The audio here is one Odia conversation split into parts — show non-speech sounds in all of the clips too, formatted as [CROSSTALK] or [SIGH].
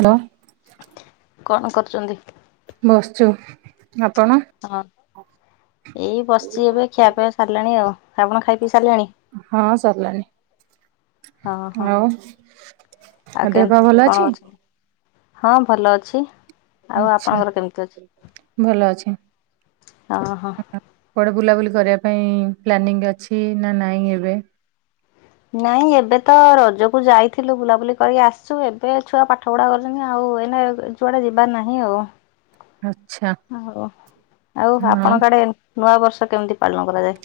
ହ୍ୟାଲୋ। କଣ କରୁଚନ୍ତି? ବସଚୁ। ହଁ। ଏଇ ବସିଚି ଏବେ ଖିଆ ପିଆ ସାରିଲାଣି ଆଉ ଆପଣ ଖାଇ ପିଇ ସାରିଲେଣି। ହଁ ସରିଲାଣି ହଁ ହଁ ଆଉ। ଆଉ ଦେହ ପା କେମିତି ଭଲ କଣ ଅଛି? ଅଛନ୍ତି? ହଁ ଭଲ ଅଛି। ଆଉ ଆଚ୍ଛା ଆପଣଙ୍କର କେମିତି ଅଛି? ଭଲ ଅଛି। ହଁ ହଁ କୁଆଡେ ବୁଲାବୁଲି କରିବା ପାଇଁ ପ୍ଲାନିଂ ଅଛି ନା ନାଇଁ ଏବେ? ନାଇଁ ଏବେ ତ ରଜକୁ ଯାଇଥିଲୁ ବୁଲାବୁଲି କରିକି ଆସୁଚୁ ଏବେ ଛୁଆ ପାଠ ପଢା କରୁଚନ୍ତି ଆଉ ହୁଏନା ଯୁଆଡା ଯିବାର ନାହିଁ ଆଉ? ଆଚ୍ଛା ହଉ ଆଉ ହଁ ଆପଣଙ୍କ ଆଡେ ଏ ନୂଆ ବର୍ଷ କେମିତି ପାଳନ କରାଯାଏ?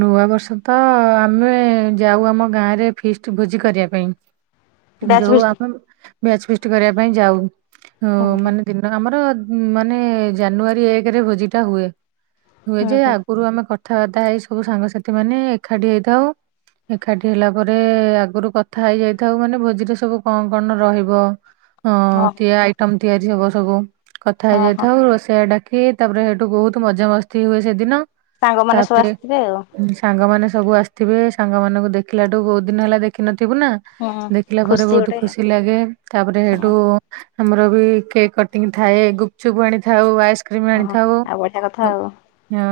ନୂଆ ବର୍ଷ ତ ଆମେ ଯାଉ ଆମ ଗାଁରେ ଫିଷ୍ଟ ଭୋଜି କରିବା ପାଇଁ। ବ୍ୟାଚ୍ ଯୋଉ ଫିଷ୍ଟ ଆମେ ବ୍ୟାଚ୍ ଫିଷ୍ଟ୍ କରିବା ପାଇଁ ଯାଉ ହୁଁ ହୁଁ ମାନେ ଦିନ ଆମର ମାନେ ଜାନୁଆରୀ ଏକରେ ଭୋଜି ଟା ହୁଏ ହୁଏ ହୁଁ ଯେ ହୁଁ ଆଗରୁ ଆମେ କଥାବାର୍ତ୍ତା ହେଇ ସବୁ ସାଙ୍ଗସାଥି ମାନେ ଏକାଠି ହେଇଥାଉ। ଏକାଠି ହେଲା ପରେ ଆଗରୁ କଥା ହେଇଯାଇଥାଉ ମାନେ ଭୋଜିରେ ସବୁ କଣ କଣ ରହିବ? ହଁ ତିଆ ଆଇଟମ ତିଆରି ହବ ସବୁ କଥା ହଁ ହଁ ହେଇଯାଇଥାଉ ରୋଷେଆ ଡାକ [UNINTELLIGIBLE] ତାପରେ ହେଇଠୁ ବହୁତ ମଜାମସ୍ତି ହୁଏ ସେଦିନ। ସାଙ୍ଗମାନେ ସବୁ ତାପରେ ଆସିଥିବେ ଆଉ। ସାଙ୍ଗମାନେ ସବୁ ଆସିଥିବେ। ସାଙ୍ଗ ମାନଙ୍କୁ ଦେଖିଲାଠୁ ବହୁତ ଦିନ ହେଲା ଦେଖିନ ଥିବୁ ନା ହୁଁ ଦେଖିଲା ପରେ ବହୁତ ଗୋଟେ ଖୁସି ଲାଗେ ତାପରେ ହଁ ହେଟୁ ଆମର ବି କେକ୍ କଟିଂ ଥାଏ। ଗୁପଚୁପ୍ ଆଣିଥାଉ। ଆଇସ୍ ଆଇସକ୍ରିମ୍ ଓହୋ ଆଣିଥାଉ। ଆଉ ବଢିଆ କଥା ଆଉ ହଁ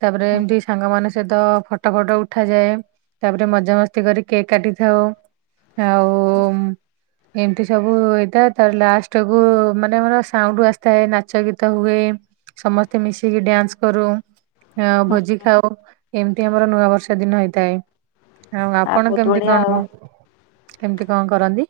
ତାପରେ ହୁଁ ଏମିତି ମାନେ ସହିତ ଫଟୋ ଫଟ ଉଠାଯାଏ। ତାପରେ ମଜାମସ୍ତି କରିକି କେକ୍ କାଟିଥାଉ। ଆଉ ହୁଁ ହୁଁ। ଏମିତି ସବୁ ହେଇଥାଏ। ତାପରେ ଲାଷ୍ଟ କୁ ମାନେ ଆମର ସାଉଣ୍ଡ ଆସିଥାଏ ନାଚ ଗୀତ ହୁଏ। ସମସ୍ତେ ମିଶିକି ଡ୍ୟାନ୍ସ କରୁ, ହୁଁ ଭୋଜି ଖାଉ। ଏମିତି ଆମର ନୂଆ ବର୍ଷ ଦିନ ହେଇଥାଏ। ଆଉ ଆପଣ ବହୁତ କେମିତି ବଢିଆ କଣ ଆଉ। ହ କେମିତି କଣ କରନ୍ତି?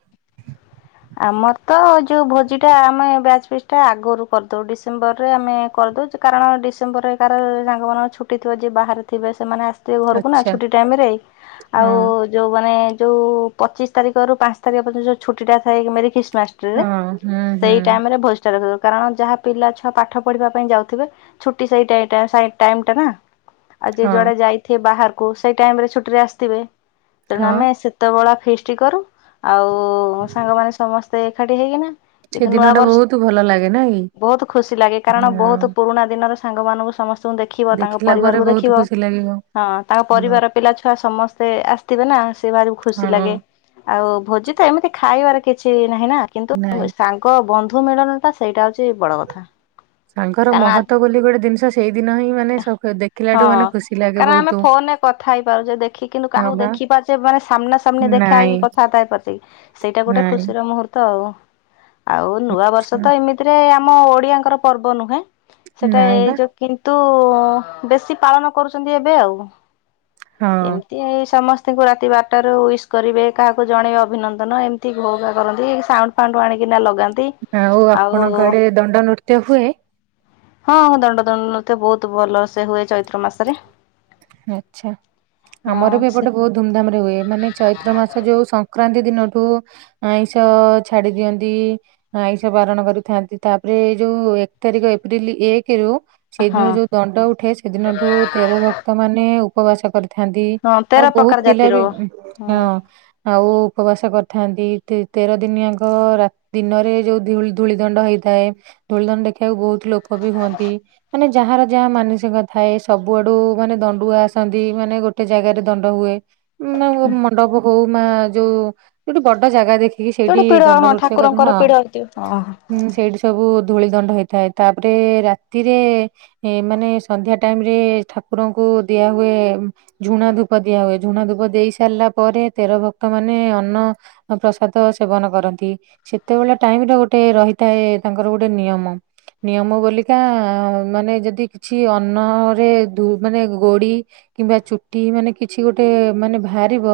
ଆମର ତ ଯୋଉ ଭୋଜିଟା, ଆମେ ବ୍ୟାଚ ଫିଷ୍ଟଟା ଆଗରୁ କରିଦଉ। ଡିସେମ୍ବର ରେ ଆମେ କାରଣ ଡିସେମ୍ବରରେ କାହାର ସାଙ୍ଗମାନଙ୍କର ଛୁଟିଥିବ। ଯିଏ ବାହାରେ ଥିବେ ସେମାନେ ଆସି ଥିବେ ଘରକୁ ନା ଆଚ୍ଛା ଛୁଟି ଟାଇମରେ। ହଁ ଆଉ ଯୋଉମାନେ ଯୋଉ ପଚିଶ ତାରିଖରୁ ପାଞ୍ଚ ତାରିଖ ପର୍ଯ୍ୟନ୍ତ ଯୋଉ ଛୁଟିଟା ଥାଏ। ମେରିଖିସ୍ ହଁ ଲାଷ୍ଟରେ ହୁଁ ହୁଁ ସେଇ ଟାଇମରେ ଭୋଜିଟା ରଖିଦଉ। କାରଣ ଯାହା ପିଲା ଛୁଆ ପାଠ ପଢିବା ପାଇଁ ଯାଉଥିବେ, ଛୁଟି ସେଇ ଟାଇମ ଟା ନା। ଆଉ ଯିଏ ହଁ ଯୁଆଡେ ଯାଇଥିବେ ବାହାରକୁ ସେଇ ଟାଇମରେ ଛୁଟିରେ ଆସିଥିବେ। ତେଣୁ ହଁ ଆମେ ସେତେବେଳେ ଫିଷ୍ଟ କରୁ। ଆଉ ସାଙ୍ଗମାନେ ସମସ୍ତେ ଏକାଠି ହେଇକିନା ସେ କିନ୍ତୁ ଦିନ ଟା ନୂଆବର୍ଷ ବହୁତ ଭଲ ଲାଗେ ନାଇଁ ବହୁତ ଖୁସି ଲାଗେ କାରଣ ହଁ ବହୁତ ପୁରୁଣା ଦିନର ସାଙ୍ଗମାନଙ୍କୁ ସମସ୍ତଙ୍କୁ ଦେଖିବ। ତାଙ୍କ ଦେଖିଲା ପରେ ପରିବାରକୁ ବହୁତ ଦେଖିବ। ଖୁସି ଲାଗିବ। ହଁ ତାଙ୍କ ପରିବାର ହଁ ପିଲା ଛୁଆ ସମସ୍ତେ ଆସିଥିବେ ନା। ସେ ଭାରି ଖୁସି ଲାଗେ। ହଁ, ଆଉ ଭୋଜି ତ ଏମିତି ଖାଇବାର କିଛି ନାହିଁ ନା କିନ୍ତୁ ନାଇଁ ସାଙ୍ଗ ବନ୍ଧୁ ମିଳନଟା ସେଇଟା ହଉଛି ବଡ କଥା। ସାଙ୍ଗର କାରଣ ଆଜି ମହତ ବୋଲି ଗୋଟେ ଜିନିଷ ସେଇ ଦିନ ହିଁ ମାନେ ଦେଖିଲାଠୁ ହଁ। ମାନେ ଖୁସି ଲାଗେ କାରଣ ଆମେ ବହୁତ। ଫୋନରେ କଥା ହେଇପାରୁଚେ, ଦେଖି କିନ୍ତୁ ହଁ କାହାକୁ ବା ଦେଖି ପାରୁଛେ, ମାନେ ସାମ୍ନା ସାମ୍ନୀ ନାଇଁ ହେଇକି କଥାବାର୍ତା ହେଇପାରୁଛି କି। ସେଇଟା ଗୋଟେ ନାଇଁ ଖୁସିର ମୁହୂର୍ତ୍ତ ଆଉ। ଆଉ ନୂଆ ବର୍ଷ ଆଛା ତ ଏମିତିରେ ଆମ ଓଡିଆଙ୍କର ପର୍ବ ନୁହେଁ। ସେଟା ନାଇଁ ଏଇ ବା ଯୋଉ କିନ୍ତୁ କିନ୍ତୁ ବେଶୀ ପାଳନ କରୁଛନ୍ତି ଏବେ ଆଉ। ହଁ ଏମିତି ଏ ସମ ତାଙ୍କୁ ରାତି ବାରଟାରୁ ୱିସ୍ କରିବେ। କାହାକୁ ଜଣେଇବେ ଅଭିନନ୍ଦନ ଏମିତି ଘୋ ଘା କରନ୍ତି। ସାଉଣ୍ଡ ଫାଉଣ୍ଡ ଆଣିକିନା ଲଗାନ୍ତି। ଆଉ ଆପଣଙ୍କ ଆଡେ ଦଣ୍ଡ ନୃତ୍ୟ ହୁଏ? ହଁ ଦଣ୍ଡ ଦଣ୍ଡ ନୃତ୍ୟ ବହୁତ ଭଲ ସେ ହୁଏ ଚୈତ୍ର ମାସରେ। ଆଛା। ଆମର ହଁ ବି ସେ ଏପଟେ ବହୁତ ଧୁମଧାମ ରେ ହୁଏ। ମାନେ ଚୈତ୍ର ମାସ ଯୋଉ ସଂକ୍ରାନ୍ତି ଦିନଠୁ ଆଇଁଷ ଛାଡି ଦିଅନ୍ତି, ଆଇଁଷ ବାରଣ କରିଥାନ୍ତି। ତାପରେ ଏ ଯୋଉ ଏକ ତାରିଖ ଏପ୍ରିଲ ଏକରୁ ହଁ। ସେଇଦିନ ଯୋଉ ଦଣ୍ଡ ଉଠେ ସେଦିନଠୁ ତେର ଭକ୍ତ ମାନେ ଉପବାସ କରିଥା ଥାନ୍ତି। ହଁ ଆଉ ତେର ପ୍ରକାର ବହୁତ ପିଲା ଜାତିର ବି ହଁ। ହୁଁ। ଆଉ ଉପବାସ କରିଥାନ୍ତି। ତେର ଦିନି ଆଙ୍କ ଦିନରେ ଯେଉଁ ଧୂଳି ଧୂଳି ଦଣ୍ଡ ହୋଇଥାଏ। ଧୂଳି ଦଣ୍ଡ ଦେଖିବାକୁ ବହୁତ ଲୋକ ବି ହୁଅନ୍ତି। ମାନେ ଯାହାର ଯାହା ମାନସିକ ଥାଏ ସବୁଆଡୁ ମାନେ ଦଣ୍ଡୁଆ ଆସନ୍ତି। ମାନେ ଗୋଟେ ଜାଗାରେ ଦଣ୍ଡ ହୁଏ। ମ ମଣ୍ଡପ ହଉ ବା ଯୋଉ ଯୋଉଟି ବଡ ଜାଗା ଦେଖି ସେଇଠି ଯୋଉଟା ପିଢ ଦଣ୍ଡ ହଁ ନୃତ୍ୟ କଥା ଠାକୁରଙ୍କର ହଁ ପିଢ ହେଇଥିବ। ଓହୋ ସେଇଠି ସବୁ ଧୂଳି ଦଣ୍ଡ ହେଇଥାଏ। ତାପରେ ରାତିରେ ମାନେ ସନ୍ଧ୍ୟା ଟାଇମରେ ଠାକୁରଙ୍କୁ ଦିଆ ହୁଏ ଝୁଣା ଧୂପ ଦିଆ ହୁଏ। ଝୁଣା ଧୂପ ଦେଇ ସାରିଲା ପରେ ତେର ଭକ୍ତ ମାନେ ଅନ୍ନପ୍ରସାଦ ସେବନ କରନ୍ତି। ସେତେବେଳେ ଟାଇମ ରେ ଗୋଟେ ରହିଥାଏ ତାଙ୍କର ଗୋଟେ ନିୟମ। ନିୟମ ବୋଲିକା ମାନେ ଯଦି କିଛି ଅନ୍ନରେ ମାନେ ଗୋଡି କିମ୍ବା ଚୁଟି ମାନେ କିଛି ଗୋଟେ ମାନେ ବାହାରିବ,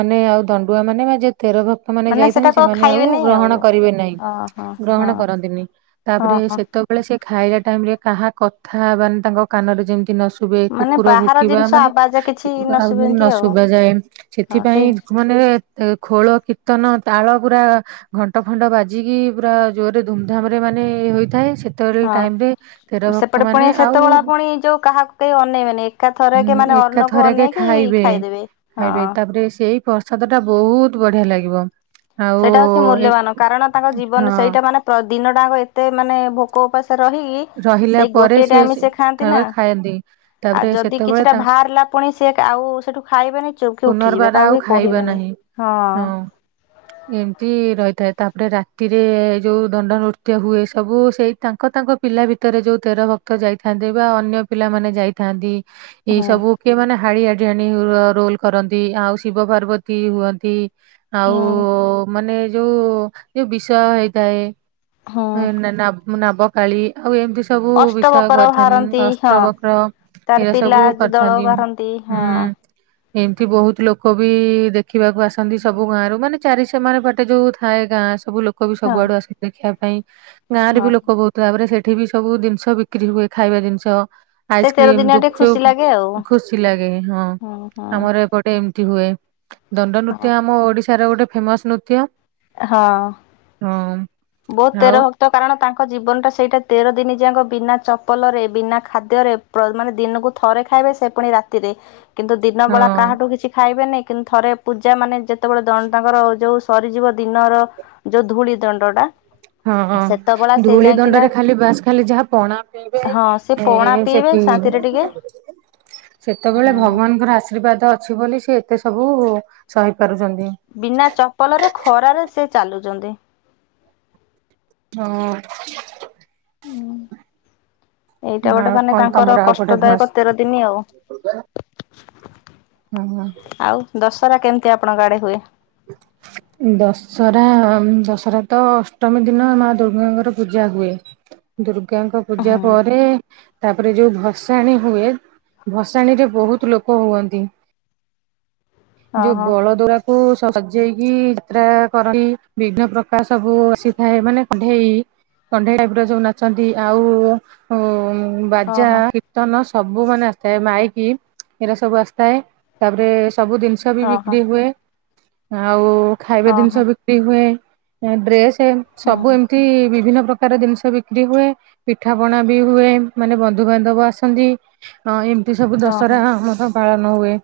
ମାନେ ଆଉ ତା ଦଣ୍ଡୁଆ ମାନେ ବା ଯେ ତେର ଭକ୍ତ ମାନେ ଯାଇଥାନ୍ତି ସେମାନେ ଆଉ ଗ୍ରହଣ କରିବେ ନାହିଁ ଓହୋ ହଁ ଗ୍ରହଣ କରନ୍ତିନି ତାପରେ ହଁ ଏଇ ହଁ। ସେତବେଳେ ସେ ଖାଇଲା ଟାଇମରେ କାହା କଥା ମାନେ ତାଙ୍କ କାନରେ ଯେମିତି ନଶୁ ଶୁଭେ ମାନେ କୁକୁର ବାହାର ଭୁକିବା ଜିନିଷ ମାନେ ଆବାଜ କିଛି ଆଉ ନ ନଶୁଭନ୍ତି ଆଉ ଶୁଭାଯାଏ ହଁ ସେଥିପାଇଁ ସେଇ ମାନେ ଏ ଖୋଳ, କୀର୍ତ୍ତନ, ତାଳ ପୁରା ଘଣ୍ଟ ଫଣ୍ଟ ବାଜିକି ପୁରା ଜୋରରେ ଧୁମଧାମରେ ମା ମାନେ ହୋଇଥାଏ ସେତବେଳେ ହଁ। ଟାଇମରେ ସେପଟେ ପୁଣି ତେରଭକ୍ତମାନେ ଆଉ ସେତେବେଳେ ପୁଣି ଯୋଉ କାହାକୁ କେହି ଅନେଇବେନି ଏକା ଥରକେ ହୁଁ ମାନେ ଅନ୍ନକୁ ଏକାଥରେକ ଅନେଇକି ଖାଇବେ ଖାଇଦେବେ ଖାଇବେ ହଁ। ତାପରେ ସେଇ ପ୍ରସାଦଟା ବହୁତ ବଢିଆ ଲାଗିବ। ଆଉ ସେଇଟା ହଉଚି ଏ ମୂଲ୍ୟବାନ କାରଣ ତାଙ୍କ ଜୀବନ ହଁ ସେଇଟାମାନେ ପ୍ର ଦିନଟାଙ୍କ ଏତେ ମାନେ ଭୋକ ଉପାସ ରହି ରହିଲା ସେଇ ପରେ ଗୋଟିଏ ସେ ଟାଇମ ସିଏ ଖାଆନ୍ତି ନା ଥରେ ଖାଆନ୍ତି ତାପରେ ଆଉ ଯଦି ସେତେବେଳେ କିଛିଟା ତା ବାହାରିଲା। ପୁଣି ସିଏ ଆଉ ସେଠୁ ଖାଇବେନି ଚୁପ୍ କି ଉଠିଯିବେ ପୁନର୍ବାର ଆଉ କାହାକୁ ବି ଖାଇବା କହିବେନି ହଁ। ଏମତି ରହିଥାଏ ତାପରେ ରାତିରେ ଏଇ ଯୋଉ ଦଣ୍ଡ ନୃତ୍ୟ ହୁଏ ସବୁ ସେଇ ତାଙ୍କ ତାଙ୍କ ପିଲା ଭିତରେ ଯଉ ତେର ଭକ୍ତ ଯାଇଥାନ୍ତି ବା ଅନ୍ୟ ପିଲାମାନେ ଯାଇଥାନ୍ତି। ଏଇ ହୁଁ ସବୁ କିଏ ମାନେ ହାଡିଆ ଜାଣି ର-ରୋଲ କରନ୍ତି ଆଉ ଶିବ ପାର୍ବତୀ ହୁଅନ୍ତି। ଆଉ ହୁଁ ମାନେ ଯୋଉ ଯୋଉ ବିଷୟ ହେଇଥାଏ। ହୁଁ ହେଁ ନା ନା-ନାବ କାଳୀ ଆଉ ଏମତି ସବୁ ବିଷୟ ଅଷ୍ଟବକର କରିଥାନ୍ତି ବାହାରନ୍ତି ହଁ। ଅଷ୍ଟ୍ର ବକ୍ର। ତାର ଏଇରା ପିଲା ସବୁ ଦଳ କରିଥାନ୍ତି ବାହାରନ୍ତି ହୁଁ ହଁ ଏମତି ବହୁତ ଲୋକ ବି ଦେଖିବାକୁ ଆସନ୍ତି ସବୁ ଗାଁ ରୁ ମାନେ ଚାରି ସେମାନେ ବାଟେ ଯୋଉ ଥାଏ ଗାଁ ସବୁ ଲୋ ଲୋକ ବି ହଁ ସବୁଆଡୁ ଆସିିନ୍ତି ଦେଖିବା ପାଇଁ ଗାଁ ରେ ବି ହଁ। ଲୋକ ବହୁତ ଭାବରେ ସେ ଏଠି ବି ସବୁ ଜିନିଷ ବିକ୍ରି ହୁଏ ଖାଇବା ଜିନିଷ। ସେ ତେର ଆଇସ୍କ୍ରିମ୍ ଦିନିଆ ଟିକେ ଖୁସି ଗୁପଚୁପ୍ ଲାଗେ ଆଉ ଖୁସି ଲାଗେ ହଁ ହୁଁ ହୁଁ ଆମର ଏପଟେ ଏମ୍ ଟି ହୁଏ ଦଣ୍ଡ ହଁ। ନୃତ୍ୟ ଆମ ଓଡିଶାର ଗୋଟେ ଫେମସ ନୃତ୍ୟ। ହଁ ହଁ। ବହୁତ ଆଉ ତେର ଭକ୍ତ କାରଣ ତାଙ୍କ ଜୀବନ ଟା ସେଇଟା ତେର ଦିନ ଯାକ ବିନା ଚପଲ ରେ ବିନା ଖାଦ୍ୟରେ ପ୍ର ମାନେ ଦିନକୁ ଥ ଥରେ ଖାଇବେ ସେ ପୁଣି ରାତିରେ କିନ୍ତୁ ଦିନ ବେଳା ହଁ କାହାଠୁ କିଛି ଖାଇବେନି। କିନ୍ତୁ ଥରେ ପୂଜା ମାନେ ଯେତବେଳେ ଦ ତାଙ୍କର ଯୋଉ ସରିଯିବ ଦିନର ଯୋଉ ଧୂଳି ଦଣ୍ଡ ଟା। ହଁ ଧୂଳି ଦଣ୍ଡରେ ଖାଲି ବାସ୍ ଖାଲି ଯାହା ପଣା ପିଇବେ ଏଁ ଏବଂଶାନ୍ତିରେ ଟିକେ ସେତେବେଳେ ହଁ ଭଗବାନଙ୍କର ଆଶୀର୍ବାଦ ଅଛି ବୋଲି ସିଏ ଏତେ ସବୁ ସହି ପାରୁଛନ୍ତି ବିନା ଚପଲରେ ଖରାରେ ସେ ଚାଲୁଚନ୍ତି। ହଉ। ଏଇଟା ଗୋଟେ ମାନେ ତାଙ୍କର ଗୋଟେ ଭସ୍ କଷ୍ଟଦାୟକ ତେର ଦିନି ଆଉ। ହଁ ଆଉ ଦଶହରା କେମିତି ଆପଣଙ୍କ ଆଡେ ହୁଏ? ଦଶହରା ଦଶହରା ତ ଅଷ୍ଟମୀ ଦିନ ମା ଦୁର୍ଗାଙ୍କର ପୂଜା ହୁଏ ଦୁର୍ଗାଙ୍କ ହଁ ପୂଜା ପରେ ତାପରେ ଯୋଉ ଭସାଣି ହୁଏ ଭସାଣି ରେ ବହୁତ ଲୋକ ହୁଅନ୍ତି। ହଁ ଯଉ ହଁ। ବଳଦୁରା। କୁ ସଜେଇକି ଯାତ୍ରା କରନ୍ତି ବିଘ୍ନ ପ୍ରକାସବୁ ଆସିଥାଏ ମାନେ କଢେଇ କଣ୍ଢେଇ ଟାଇପ ର ଯୋଉ ନାଚନ୍ତି ଆଉ ଉ ବାଜା, ଓହୋ କୀର୍ତ୍ତନ ସ ସବୁ ମାନେ ଆସିଥାଏ। ମାଇକି ଏଟା ସବୁ ଆସିଥାଏ ତାପରେ ସବୁ ଦି ସ ବି ହଁ ହଁ ବିକ୍ରି ହୁଏ ଆଉ ଖାଇବା ହଁ ହଁ ଜିନିଷ ବିକ୍ରି ହୁଏ ଡ୍ରେସ୍ ହଁ ସବୁ ହଁ ଏମିତି ବିଭିନ୍ନ ପ୍ର ପ୍ରକାର ଜିନିଷ ବିକ୍ରି ହୁଏ ପିଠା ପଣା ବି ହୁଏ ମାନେ ବନ୍ଧୁବାନ୍ଧବ ଆସନ୍ତି ଅ ଏମ୍ ପା ଏ ସବୁ ହଁ ଦଶହରା ହଁ। ମଧ୍ୟ ପାଳନ ହୁଏ।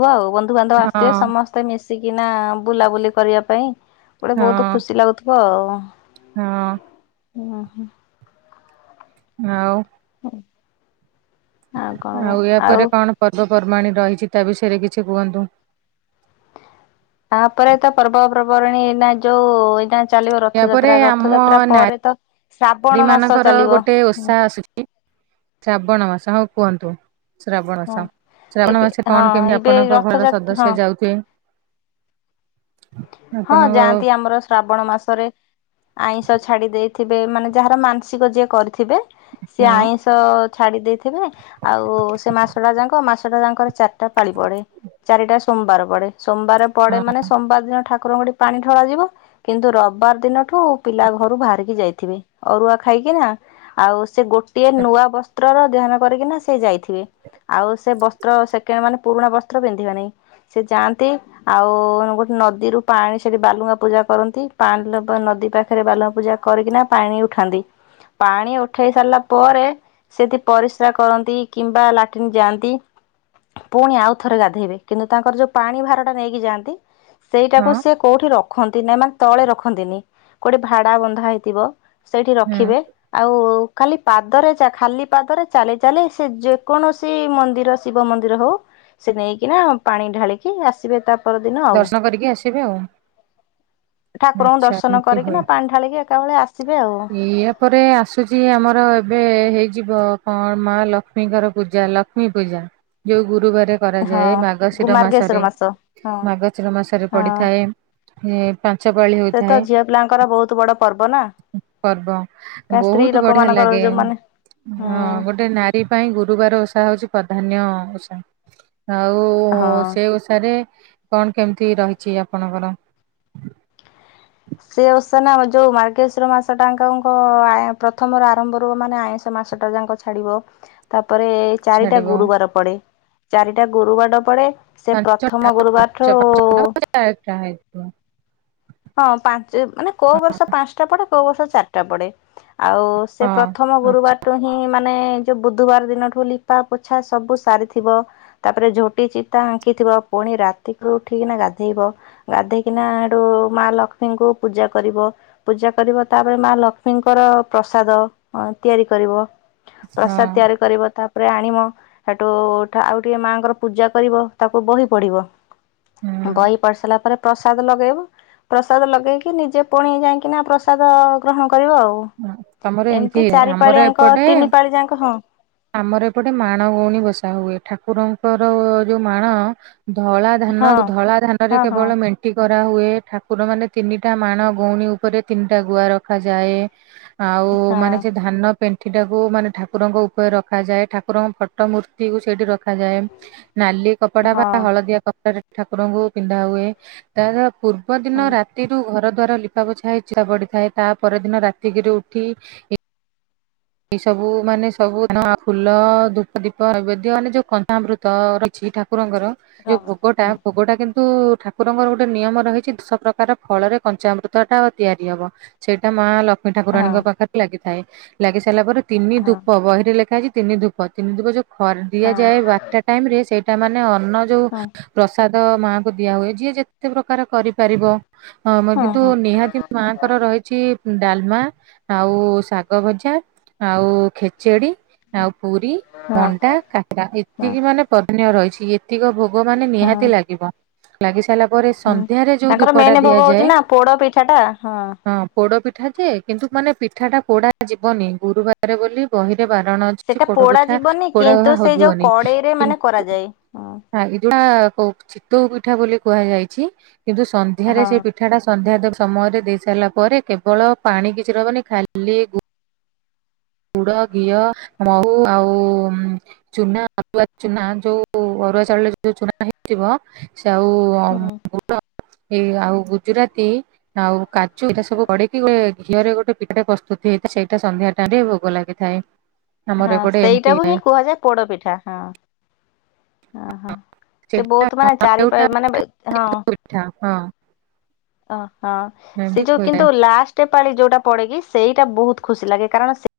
ହୁଅ ଆଉ ବନ୍ଧୁବାନ୍ଧବ ହଁ ଆସିଥିବେ ସମସ୍ତେ ମିଶିକିନା ବୁଲାବୁଲି କରିବା ପାଇଁ। ଗୋଟେ ହଁ ବହୁତୁ ଖୁସି ଲାଗୁଥୁବ ଆଉ। ହଁ। ଓ ହୋ। ଆଉ। ହୁଁ ଆଉ ଏହାପରେ କଣ ପର୍ବପର୍ବାଣି ରହିଛି ତା ବିଷୟରେ କିଛି କୁହନ୍ତୁ? ତାପରେ ତ ପର୍ବପ୍ରବାଣୀ ଏଇନା ଯୋଉ ଏଇନା ଚାଲିବ ରଥଯାତ୍ରା ରଥଯାତ୍ରା ପରେ ତ ଶ୍ରାବଣ ରୀ ମାସ ମାନଙ୍କର ଚାଲିବ ଗୋଟେ ହୁଁ ଓଷା ଆସୁଛି ଶ୍ରାବଣ ମାସ ହଉ କୁହନ୍ତୁ। ଶ୍ରାବଣ ହଁ। ମାସ ଶ୍ରାବଣ ଏବେ ମାସେ ହଁ କଣ କେମିତି ଏବେ ଆପଣଙ୍କ ଘର ରଥଯାତ୍ରା ହଁ ସଦସ୍ୟ ଯାଉଥିବେ? ହଁ ଆପଣଙ୍କ ଯାଆନ୍ତି ଆମର ଶ୍ରାବଣ ମାସରେ ଆଇଁଷ ଛାଡି ଦେଇ ଥିବେ ମାନେ ଯାହାର ମାଂସିକ ଯିଏ କରିଥିବେ ସିଏ ହଁ ଆଇଁଷ ଛାଡି ଦେଇଥିବେ ଆଉ ସେ ମାସ ଟା ଯାଙ୍କ ମାସଟା ଯାଙ୍କର ଚାରିଟା ପାଳି ପଡେ। ଚାରିଟା ସୋମବାର ପଡେ ସୋମବାର ପଡେ ହଁ ମାନେ ସୋମବାର ଦିନ ଠାକୁରଙ୍କଠି ପାଣି ଢ଼ଳା ଯିବ କିନ୍ତୁ ରବିବାର ଦିନଠୁ ପିଲା ଘରୁ ବାହାରିକି ଯାଇଥିବେ। ଅରୁଆ ଖାଇକି ନା ଆଉ ସେ ଗୋଟିଏ ନୂଆ ବସ୍ତ୍ରର ଦେହାନ କରିକିନା ସେ ଯାଇଥିବେ। ଆଉ ସେ ବସ୍ତ୍ର ସେକେଣ୍ଡ ମାନେ ପୁରୁଣା ବସ୍ତ୍ର ପିନ୍ଧିବେନି ସେ ଯାଆନ୍ତି ଆଉ ନଦୀରୁ ପାଣି ସେଠି ବାଲୁଙ୍ଗା ପୂଜା କରନ୍ତି ପାଲପ ନଦୀ ପାଖରେ ବାଲୁଙ୍ଗା ପୂଜା କରିକିନା ପାଣି ଖାନ୍ତି। ପାଣି ଉଠେଇ ସାରିଲା ପରେ ସେଠି ପରିସ୍ରା କରନ୍ତି କିମ୍ବା ଲାଟ୍ରିନ୍ ଯାଆନ୍ତି। ପୁଣି ଆଉ ଥରେ ଗାଧେଇବେ କିନ୍ତୁ ତାଙ୍କର ଯୋଉ ପାଣି ଭାର ଟା ନେଇକି ଯାଆନ୍ତି ସେଇଟାକୁ ହଁ ସେ କୋଉଠି ରଖନ୍ତି ନାଇଁ ମାନେ ତଳେ ରଖନ୍ତିନି କୋଉଠି ଭାଡା ବନ୍ଧା ହେଇଥିବ। ସେଇଠି ହୁଁ ରଖିବେ ଆଉ କାଲି ପାଦରେ ଚା ଖାଲି ପାଦରେ ଚାଲି ଚାଲି ସେ ଯେକୌଣସି ମନ୍ଦିର ଶିବ ମନ୍ଦିର ହଉ ସେ ନେଇକିନା ପାଣି ଢାଳିକି ଆସିବେ ତା ପରଦିନ ଆଉ। ଦର୍ଶନ କରିକି ଆସିବେ ଆଉ। ଠାକୁରଙ୍କୁ ଆଚ୍ଛା ଦର୍ଶନ କରିକି ନା ପାଣି ଢାଳିକି ଆ ଇଆ ପରେ ଆସୁଛି ଆମର ଏବେ ହେଇଯିବ କଣ ମା ଲକ୍ଷ୍ମୀଙ୍କର ପୂଜା ଲକ୍ଷ୍ମୀ ପୂଜା ଯୋଉ ଗୁରୁବାର ହଁ କରାଯାଏ ମାଗଶିର ଗୁମାର୍ଗେଶ୍ଵର ମାସରେ ମାସ ହଁ ମାଗଶିର ମାସରେ ହଁ ପଡିଥାଏ ହୁଁ। ସେ ତ ଝିଅ ପିଲାଙ୍କର ବହୁତ ବଡ ପର୍ବ ନା। ପର୍ବ କା ସ୍ତ୍ରୀ ବହୁତ ବଢିଆ ଲୋକମାନଙ୍କର ଲାଗେ। ଯୋଉମାନେ ହଁ ହୁଁ ଗୋଟେ ନାରୀ ପାଇଁ ଗୁରୁବାର ଓଷା ହଉଛି ପ୍ରଧାନ୍ୟ ଓଷା ଆଉ ହଁ। ସେ ଓଷାରେ କଣ କେମିତି ରହିଛି ଆପଣଙ୍କର? ସେ ଓଷା ନା ଯୋଉ ମର୍ଗେଶ୍ଵର ମାସ ଟାଙ୍କ ଙ୍କ ଆ ପ୍ରଥମରୁ ଆରମ୍ଭ ରୁ ମାନେ ଆଇଁଷ ମା ମାସଟା ଯାଙ୍କ ଛାଡିବ ତା ପରେ ଚାରିଟା ଛାଡିବ? ଗୁରୁବାର ପଡେ ଚାରିଟା ଗୁରୁବାଡ ପଡେ ସେ ହଁ ପ୍ରଥମ ଗୁରୁବାରଠୁ [UNINTELLIGIBLE] ହଁ ସ ବର୍ଷ ଚାରିଟା ପଡେ ଆଉ ସେ ପ୍ରଥମ ଗୁରୁବାରୁଟୁ ହିଁ ମା ମାନେ ଯୋଉ ବୁଧୁବାର ଦିନଠୁ ଲିପା ପୋଛା ସବୁ ସାରିଥିବ ତାପରେ ଝୋଟି ଚିତା ଆଙ୍କି ଥିବ ପୁଣି ରାତିକୁ ଉଠିକିନା ଗାଧେଇବ ଗାଧେଇକିନା ଏଠୁ ମା ଲକ୍ଷ୍ମୀଙ୍କୁ ପୂଜା କରିବ ପୂଜା କରିବ ତାପରେ ମା ଲକ୍ଷ୍ମୀଙ୍କର ପ୍ରସାଦ ଅ ତିଆରି କରିବ ଆଚ୍ଛା। ପ୍ରସାଦ ତିଆରି କରିବ ତା ଉପରେ ଆଣିମ ହେଠୁ ଆଉ ଟିକେ ମାଙ୍କର ପୂଜା କରିବ ତାକୁ ବହି ପଢିବ। ବହି ହୁଁ ପଢି ସାରିଲା ପରେ ପ୍ରସାଦ ଲଗେଇବ। ପ୍ରସାଦ ଲଗେଇକି ନିଜେ ପୁଣି ଯାଇକିନା ପ୍ରସାଦ ଗ୍ରହଣ କରିବ ଆଉ ତମର ଏମିତି ଚାରି ଆମର ପାଳିଆଙ୍କ ଏପଟେ ତିନି ପାଳି ଯାଙ୍କ ହଁ। ଆମର ଏପଟେ ମାଣ ଗଉଣୀ ବସା ହୁଏ। ଠାକୁରଙ୍କର ଯୋଉ ମାଣ ଧଳା ଧାନ ହଁ ଧଳା ଧାନରେ ହଁ କେବଳ ମେଣ୍ଟି କରି ରା ହୁଏ ଠାକୁର ମାନେ ତିନିଟା ମାଣ ଗଉଣୀ ଉପରେ ତିନିଟା ଗୁଆ ରଖାଯାଏ। ଆଉ ହଁ ମାନେ ଯେ ଧାନ ପେଣ୍ଠିଟାକୁ ମାନେ ଠାକୁରଙ୍କ ଉପରେ ରଖାଯାଏ ଠାକୁରଙ୍କ ଫଟୋ ମୂର୍ତ୍ତିକୁ ସେଇଠି ର ରଖାଯାଏ ନାଲି କପଡା ବା ହଁ ହଳଦିଆ କପଡା ଠାକୁରଙ୍କୁ ପିନ୍ଧା ହୁଏ ତାର ପୂର୍ବ ହଁ ଦିନ ରାତିରୁ ଘର ଦ୍ୱାର ଲିପା ପୋଛା ହେଇ ଚିତା ପଡିଥାଏ ତା ପର ଦିନ ରାତି ତି ଗିରୁ ଉଠି ଏଇ ସବୁ ମାନେ ସବୁ ଫୁଲ ଧୂପ ଦୀପ ନଇବେଦ୍ୟ ମାନେ ଯୋଉ ପଞ୍ଚାମୃତ ରହିଛି ଠାକୁର ଠାକୁରଙ୍କର ହଁ ଯୋଉ ଭୋଗଟା ହଁ ଭୋଗଟା କିନ୍ କିନ୍ତୁ ଠାକୁରଙ୍କର ଗୋଟେ ନିୟମ ରହିଛି ଦଶ ପ୍ରକାର ଫଳରେ କଞ୍ଚାମୃତ ଟା ତିଆରି ହବ ସେଇଟା ମା ଲକ୍ଷ୍ ଲଷ୍ମୀ ହଁ ଠାକୁୁରାଣୀଙ୍କ ପାଖରେ ଲାଗିଥାଏ। ଲାଗି ସାରିଲା ପରେ ତିନି ହଁ ଧୂପ ବହିରେ ଲେଖା ହେଇଛି ତିନି ଧୂପ ତିନି ଧୂପ ଯଉ ଖରି ହଁ ହଁ ଦିଆଯାଏ ବାରଟା ଟାଇମରେ ସେଇଟା ମାନେ ଅନ୍ନ ଯୋଉ ହଁ ପ୍ରସାଦ ତ ମାଆଙ୍କୁ ଦିଆ ହୁଏ ଯିଏ ଯେତେ ପ୍ରକାର କରିପାରିବ। ହଁ ମର କିନ୍ତୁ ନିହାତି ମାଙ୍କର ରହିଛି ଡାଲମା ଆଉ ଶାଗ ଭଜା ଜା ଆଉ ଖେଚେଡି ଆଉ ପୁରୀ ହଁ ମଣ୍ଡା କାକରା ହଁ ଏତିକି ମାନେ ପ ନିୟ ରହିଛି ଏତିକ ଭୋଗ ମାନେ ହଁ ନିହାତି ଲାଗିବ ଲାଗି ସାରିଲା ପରେ ହୁଁ ସନ୍ଧ୍ୟାରେ ଯୋଉ ତାଙ୍କର ଧୂପଟା ମେନ୍ ଭୋଗ ହଉଛି ଦିଆଯାଏ ନା ପୋଡ ପିଠା ଟା ହଁ ପୋଡପିଠ ପିଠା ଯେ କିନ୍ତୁ ମାନେ ପିଠାଟା ପୋଡା ଯିବନି ଗୁରୁବାର ବୋଲି ବହି ରେ ବାରଣ ଅଛି ସେଟା ପୋଡ ପୋଡା ପିଠା ଯିବନି ପୋଡା କିନ୍ତୁ ଘ ସେଇ ଯୋଉ ହଜିବନି କଡେଇରେ ମାନେ କିନ୍ତୁ [UNINTELLIGIBLE] କରାଯାଏ ହଁ। ହ ଚିତଉ ପିଠା ବୋଲି କୁହାଯାଇଛି କିନ୍ତୁ ସନ୍ଧ୍ୟାରେ ହଁ ସେ ପିଠାଟା ସନ୍ଧ୍ୟା ଦେବେ ସମୟରେ ଦେଇ ସାରିଲା ପରେ କେବଳ ପାଣି କିଛି ରହିବନି ଖାଲି ଗୁ ଗୁଡ ଘିଅ ମହୁ ଆଉ ଚୁନା [UNINTELLIGIBLE] ଚୁନା ଯୋଉ ଅରୁଆ ଚାଉଳରେ ଯୋଉ ଚୁନାଟା ହେଇଥିବ ସେ ଆଉ ହୁଁ ଏଇ ଆଉ ଗୁଜୁରାତି ଆଉ କାଜୁ ଏଇଟା ସବୁ ପଡ଼ିକି ଘିଅରେ ଗୋଟେ ପିଠା ପ୍ରସ୍ତୁତ। ଯେହେତୁ ସେଇଟା ସନ୍ଧ୍ୟା ଟା ରେ ଭୋଗ ଲାଗିଥାଏ। ଆମର ହଁ ଏପଟେ ଏମିତି ସେଇଟାକୁୁ ହେଇଥାଏ ହିଁ କୁହାଯାଏ ପୋଡପିଠା ହଁ। ଓହୋ ସେ ବହୁତ ମାନେ ଚାରି ସେଇଟା ପାଳି ମାନେ ହଁ। ପିଠା ହଁ। ଅହଃ ସେ ଏମିତି ଯୋଉ ହୋଇଥାଏ। କିନ୍ତୁ ଲାଷ୍ଟ ପାଳି ଯୋଉଟା ପଡ଼େକି ସେଇଟା ବହୁତ ଖୁସି ଲାଗେ କାରଣ ସେ